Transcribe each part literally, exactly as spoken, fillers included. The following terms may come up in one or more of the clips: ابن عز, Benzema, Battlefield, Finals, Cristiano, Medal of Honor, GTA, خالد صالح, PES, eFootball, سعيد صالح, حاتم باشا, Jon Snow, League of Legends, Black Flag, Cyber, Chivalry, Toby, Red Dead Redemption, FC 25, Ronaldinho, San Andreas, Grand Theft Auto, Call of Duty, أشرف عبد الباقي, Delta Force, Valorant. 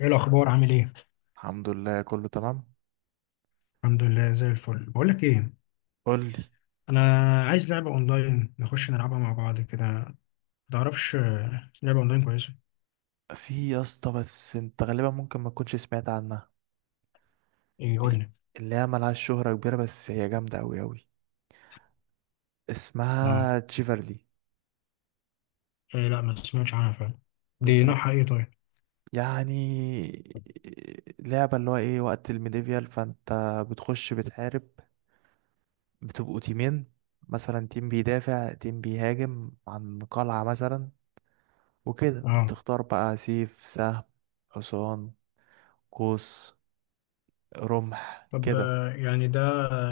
ايه الاخبار؟ عامل ايه؟ الحمد لله كله تمام. الحمد لله، زي الفل. بقول لك ايه؟ قول لي. انا عايز لعبه اونلاين نخش نلعبها مع بعض كده، ما تعرفش آه، لعبه اونلاين كويسه؟ في يا اسطى بس انت غالبا ممكن ما تكونش سمعت عنها. ايه؟ قول إيه؟ لي. اللي هي ملهاش شهرة كبيرة بس هي جامدة أوي أوي. اه. اسمها تشيفرلي. إيه؟ لا، ما سمعتش عنها فعلا. دي بالظبط. نوعها ايه؟ طيب. يعني لعبة اللي هو ايه وقت الميديفيال فانت، بتخش بتحارب، بتبقوا تيمين، مثلا تيم بيدافع تيم بيهاجم عن قلعة مثلا. وكده اه. بتختار بقى سيف، سهم، حصان، قوس، رمح طب، كده. آه، يعني ده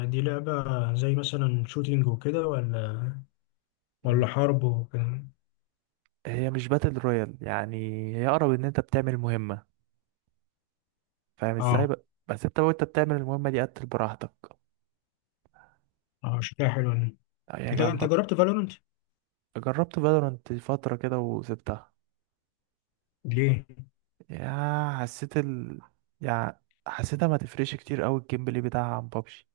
دي لعبه زي مثلا شوتينج وكده، ولا ولا حرب وكده؟ هي مش باتل رويال يعني، هي اقرب ان انت بتعمل مهمة. فاهم ازاي اه. بقى، بس انت وانت بتعمل المهمة دي قتل براحتك. اه، شكلها حلو يعني. لا، هي انت انت جامدة. جربت فالورنت؟ جربت فالورانت فترة كده وسبتها. ليه؟ يا حسيت ال يعني حسيتها ما تفرقش كتير قوي الجيم بلاي بتاعها عن بابجي.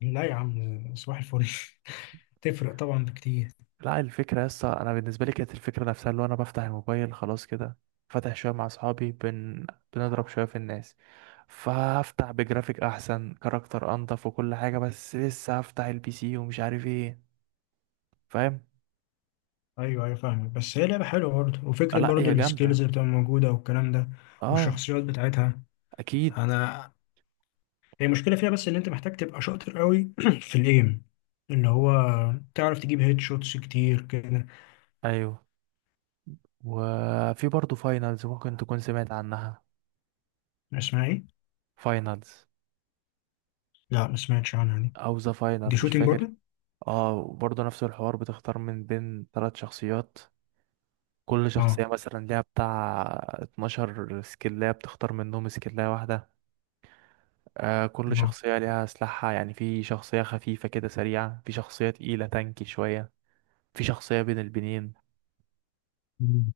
لا يا عم، صباح الفل. تفرق طبعا بكتير. لا الفكرة يسطا، انا بالنسبة لي كانت الفكرة نفسها اللي هو انا بفتح الموبايل خلاص كده، فاتح شوية مع اصحابي بن... بنضرب شوية في الناس. فهفتح بجرافيك احسن، كاركتر انضف، وكل حاجة، بس لسه هفتح البي سي ومش عارف ايه. فاهم. ايوه، ايوه، فاهمك، بس هي لعبه حلوه برضه، آه، وفكره لا برضه هي جامدة. السكيلز اللي بتبقى موجوده والكلام ده اه. والشخصيات بتاعتها. اكيد. انا، هي المشكله فيها بس ان انت محتاج تبقى شاطر قوي في الايم، اللي هو تعرف تجيب هيد شوتس كتير كده. ايوه. وفي برضه فاينلز ممكن تكون سمعت عنها. اسمها ايه؟ فاينلز، لا، ما سمعتش عنها دي. او ذا دي فاينل مش شوتنج فاكر. برضه. اه وبرضه نفس الحوار، بتختار من بين ثلاث شخصيات، كل اه. شخصية مثلا ليها بتاع اتناشر سكلاية، بتختار منهم سكلاية واحدة. آه كل اه. شخصية ليها سلاحها، يعني في شخصية خفيفة كده سريعة، في شخصية تقيلة تانكي شوية، في شخصية بين البنين. مم.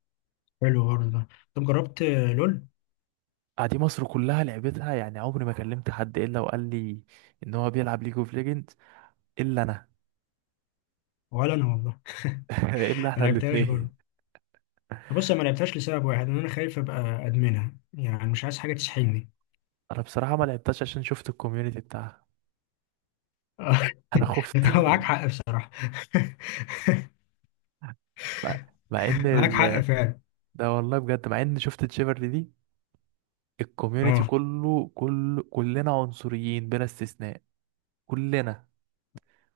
حلو برضه ده. طب جربت؟ لول. آه، دي مصر كلها لعبتها يعني، عمري ما كلمت حد الا وقال لي ان هو بيلعب ليج اوف ليجند الا انا. ولا انا والله. الا ما احنا لعبتهاش برضه. الاثنين. بص، انا ما لعبتهاش لسبب واحد، ان انا خايف ابقى ادمنها، يعني مش عايز حاجه تسحلني. انا بصراحه ما لعبتش عشان شفت الكوميونتي بتاعها. آه. انا خفت. هو معاك حق بصراحة. مع مع ان معاك حق ال... فعلا. ده والله بجد مع ان شفت تشيفرلي دي، الكوميونتي اه، كله، كل كلنا عنصريين بلا استثناء، كلنا،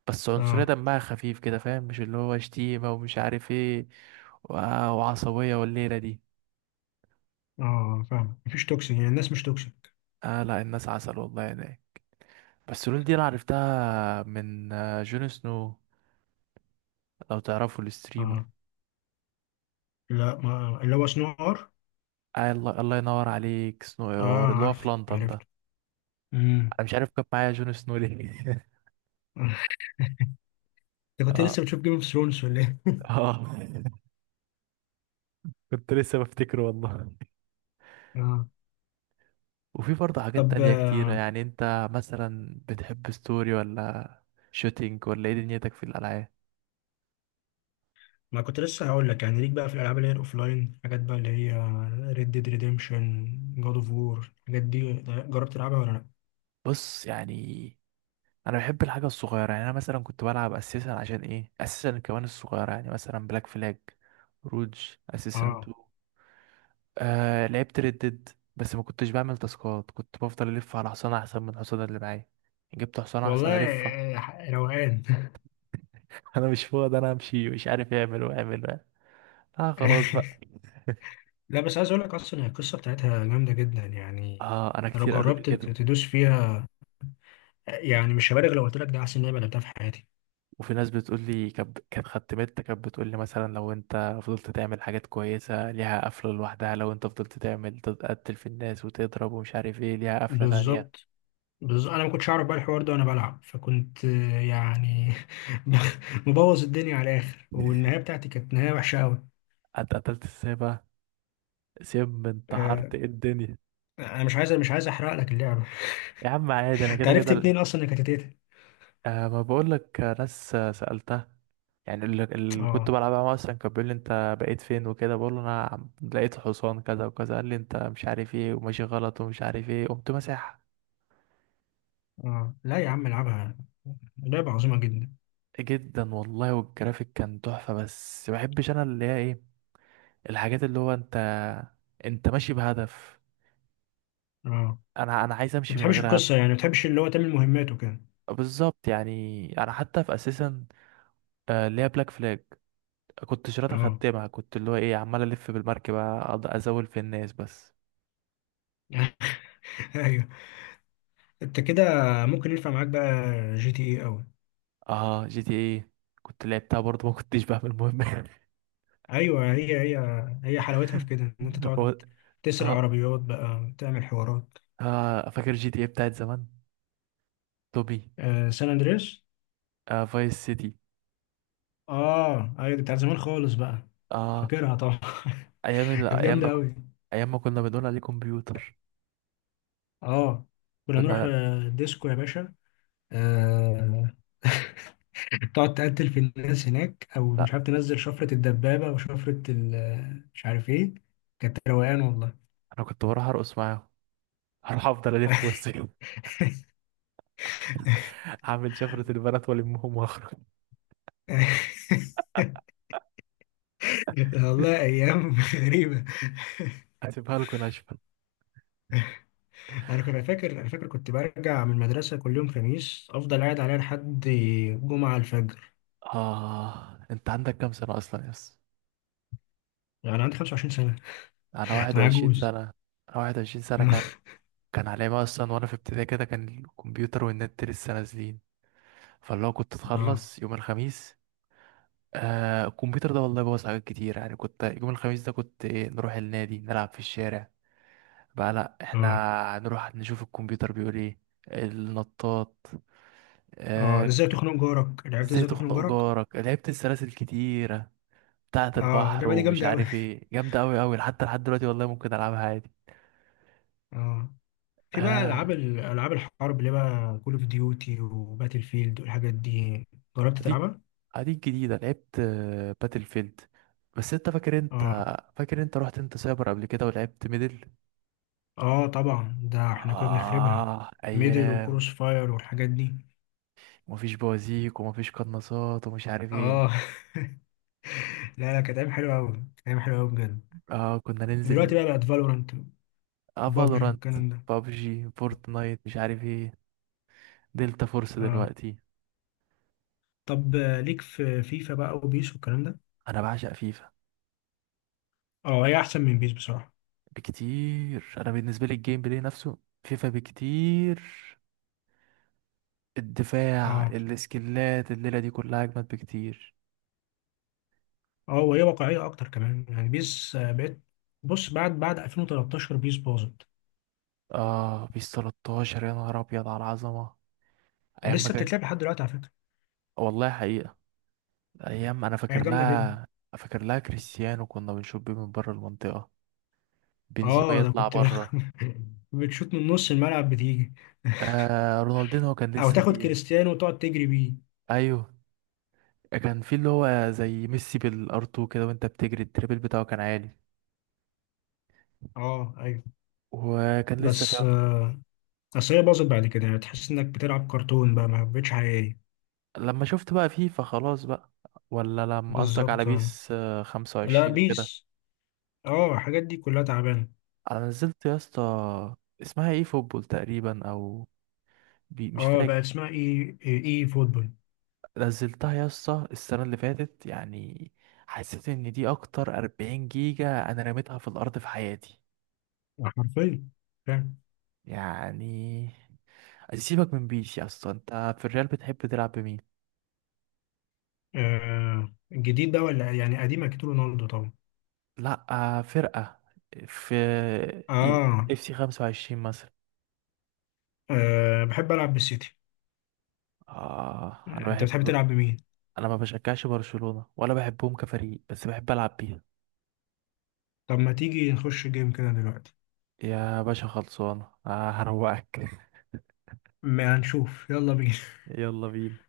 بس عنصرية اه، دمها خفيف كده فاهم، مش اللي هو شتيمة ومش عارف ايه و- وعصبية والليلة دي. اه، فاهم، مفيش توكسيك يعني، الناس مش توكسيك. اه لا الناس عسل والله هناك. بس لول دي انا عرفتها من آه، جون سنو، لو تعرفوا الستريمر. اه لا، ما اللي هو صناعة عار. آه الله، الله ينور عليك، سنو اير اه، اللي هو في عارف، لندن ده. عرفت. امم انا مش عارف كان معايا جون سنو ليه. انت كنت اه. لسه بتشوف جيم اوف ثرونز ولا ايه؟ اه كنت لسه بفتكره والله. اه. وفي برضه حاجات طب، تانية كتيرة، آه، يعني انت مثلا بتحب ستوري ولا شوتينج ولا ايه دنيتك في الالعاب؟ ما كنت لسه هقول لك، يعني ليك بقى في الالعاب اللي هي الاوفلاين، حاجات بقى اللي هي ريد ديد ريديمشن، جاد اوف وور، الحاجات دي جربت تلعبها ولا لا؟ بص يعني، انا بحب الحاجة الصغيرة، يعني انا مثلا كنت بلعب اساسا عشان ايه، اساسا كمان الصغيرة، يعني مثلا بلاك فلاج، روج، اساسا اه اتنين. آه لعبت ردد بس ما كنتش بعمل تاسكات، كنت بفضل الف على حصان احسن من الحصان اللي معايا، جبت حصان احسن والله، الفه. آه، روقان. انا مش فاضي، انا امشي مش عارف اعمل واعمل وأعمل. اه خلاص بقى. لا، بس عايز اقول لك، اصلا هي القصه بتاعتها جامده جدا يعني. اه انا أنا لو كتير قالوا لي جربت كده. ت- تدوس فيها، يعني مش هبالغ لو قلت لك ده احسن لعبه لعبتها في حياتي. وفي ناس بتقول لي، كانت كانت خدمتها كانت بتقول لي مثلا لو انت فضلت تعمل حاجات كويسه ليها قفله لوحدها، لو انت فضلت تعمل تقتل في الناس وتضرب ومش عارف ايه ليها قفله تانية. بالظبط، بالظبط. انا ما كنتش اعرف بقى الحوار ده وانا بلعب، فكنت آه، يعني مبوظ الدنيا على الاخر، والنهايه بتاعتي كانت نهايه وحشه قوي. اتقتلت ازاي بقى؟ سم، آه، انتحرت، ايه الدنيا؟ انا مش عايز مش عايز احرق لك اللعبه. يا عم عادي انا انت كده عرفت كده. منين اصلا انك هتتقتل؟ أه ما بقولك، آه، ناس آه، سألتها. يعني اللي اللي كنت اه، بلعبها معاه أصلا كان بيقول لي أنت بقيت فين وكده، بقول له أنا عم- لقيت حصان كذا وكذا، قال لي أنت مش عارف إيه وماشي غلط ومش عارف إيه، قمت مساحة. اه، لا يا عم، العبها. لعبه عظيمه جدا. جدا والله، والجرافيك كان تحفة، بس ما بحبش أنا اللي هي إيه، الحاجات اللي هو أنت أنت ماشي بهدف، اه، أنا أنا عايز ما أمشي من بتحبش غير هدف. القصه يعني، ما بتحبش اللي هو تعمل مهمات وكده. بالظبط يعني، أنا حتى في أساسا آه، اللي هي بلاك فلاج، كنت شرطة اه. خدتمها، كنت اللي هو إيه عمال ألف بالمركبة أقعد أزول في الناس بس. ايوه، انت كده ممكن ينفع معاك بقى جي تي اي قوي. اه جي تي ايه كنت لعبتها برضه، ما كنتش بقى المهم. ايوه، هي هي. هي حلاوتها في كده، ان انت تقعد هو، تسرق اه. عربيات بقى تعمل حوارات. اه فاكر جي تي ايه بتاعت زمان، توبي، آه، سان اندريس. آه فايس سيتي. اه، ايوه، دي بتاعت زمان خالص بقى. اه فاكرها طبعا. ايام ال... كانت ايام ما جامده قوي. ايام ما كنا بنقول عليه كمبيوتر. اه، كنا كنا نروح لا, آه، ديسكو يا باشا. آه. تقعد تقتل في الناس هناك، او مش لا. عارف تنزل شفره الدبابه وشفره ال- مش عارف ايه. كانت روقان والله. انا كنت بروح ارقص معاهم. هروح افضل الف وسط. اعمل شفرة البنات والمهم واخرج. والله ايام غريبه. هسيبها لكم ناشفة. انا كنت فاكر انا فاكر كنت برجع من المدرسه كل يوم خميس، افضل قاعد عليها لحد جمعه الفجر. اه انت عندك كام سنة اصلا يس؟ يعني عندي خمسة وعشرين سنه. انا انا واحد وعشرين سنة عجوز. انا. واحد وعشرين سنة. كان كان عليا بقى اصلا وانا في ابتدائي كده، كان الكمبيوتر والنت لسه نازلين، فاللي هو كنت اه، اتخلص يوم الخميس. آه الكمبيوتر ده والله بوظ حاجات كتير، يعني كنت يوم الخميس ده كنت إيه نروح النادي نلعب في الشارع، بقى لا احنا اه، هنروح نشوف الكمبيوتر بيقول ايه. النطاط. اه، آه. ازاي تخنق جارك، لعبت ازاي ازاي تخنق تخنق جارك. جارك لعبت، السلاسل كتيرة بتاعة اه، البحر اللعبه دي ومش جامده قوي. عارف ايه، جامدة اوي اوي حتى لحد دلوقتي، والله ممكن العبها عادي. اه. في بقى آه. العاب ال- العاب الحرب اللي بقى كول اوف ديوتي وباتل فيلد والحاجات دي، جربت اديك تلعبها؟ اديك جديدة، لعبت آه، باتل فيلد. بس انت فاكر، انت اه، فاكر انت رحت انت سايبر قبل كده ولعبت ميدل. اه، طبعا، ده احنا كنا بنخربها. اه ميدل ايام. وكروس فاير والحاجات دي. ومفيش بوازيك ومفيش قناصات ومش عارف اه. ايه. لا، لا، كانت ايام حلوه قوي، كانت ايام حلوه قوي بجد. اه كنا دلوقتي ننزل. بقى بقت فالورانت اه وبابجي فالورانت، والكلام ده. بابجي، فورتنايت، مش عارف ايه، دلتا فورس اه. دلوقتي. طب، آه، ليك في فيفا بقى وبيس والكلام ده. انا بعشق فيفا اه، هي احسن من بيس بصراحه. بكتير. انا بالنسبة لي الجيم بلاي نفسه فيفا بكتير، الدفاع، اه، السكيلات، الليلة دي كلها اجمد بكتير. اه، وهي واقعيه اكتر كمان، يعني بيس آه، بقت. بص، بعد بعد ألفين وتلتاشر بيس باظت. اه بيس تلتاشر يا نهار ابيض على العظمه. ايام ما لسه كان، بتتلعب لحد دلوقتي على فكره. والله حقيقه، ايام انا هي فاكر جامده جدا. لها، فاكر لها كريستيانو كنا بنشوف بيه من بره المنطقه، بنزيما اه، انا يطلع كنت. بره، بتشوت من نص الملعب بتيجي. آه رونالدينو كان او لسه تاخد فيه. كريستيانو وتقعد تجري بيه. ايوه كان في اللي هو زي ميسي بالارتو كده، وانت بتجري التريبل بتاعه كان عالي، اه، ايوه. وكان لسه بس، فيه. آه، اصل هي باظت بعد كده، يعني تحس انك بتلعب كرتون بقى، ما بقتش حقيقية. لما شفت بقى فيفا خلاص بقى، ولا لما قصدك على بالظبط. آه. بيس آه، لا، خمسة وعشرين وكده. بيس، اه، الحاجات دي كلها تعبانة. انا نزلت يا اسطى، اسمها ايه، فوتبول تقريبا او بي مش اه، بقى فاكر. اسمها ايه ايه إيه فوتبول. نزلتها يا اسطى السنة اللي فاتت يعني، حسيت ان دي اكتر أربعين جيجا انا رميتها في الارض في حياتي آه، حرفيا، فاهم. يعني. سيبك من بيس يا اسطى، انت في الريال بتحب تلعب بمين؟ آه، الجديد بقى ولا يعني قديم؟ اكيد رونالدو طبعا. لا آه، فرقة، في آه. اف سي خمس وعشرين مثلا. اه، بحب العب بالسيتي. اه انا آه، انت بتحب بحب. تلعب بمين؟ انا ما بشجعش برشلونة ولا بحبهم كفريق، بس بحب العب بيها. طب، ما تيجي نخش جيم كده دلوقتي؟ يا باشا خلصانة آه هروقك. ما هنشوف، يلا بينا. يلا بينا.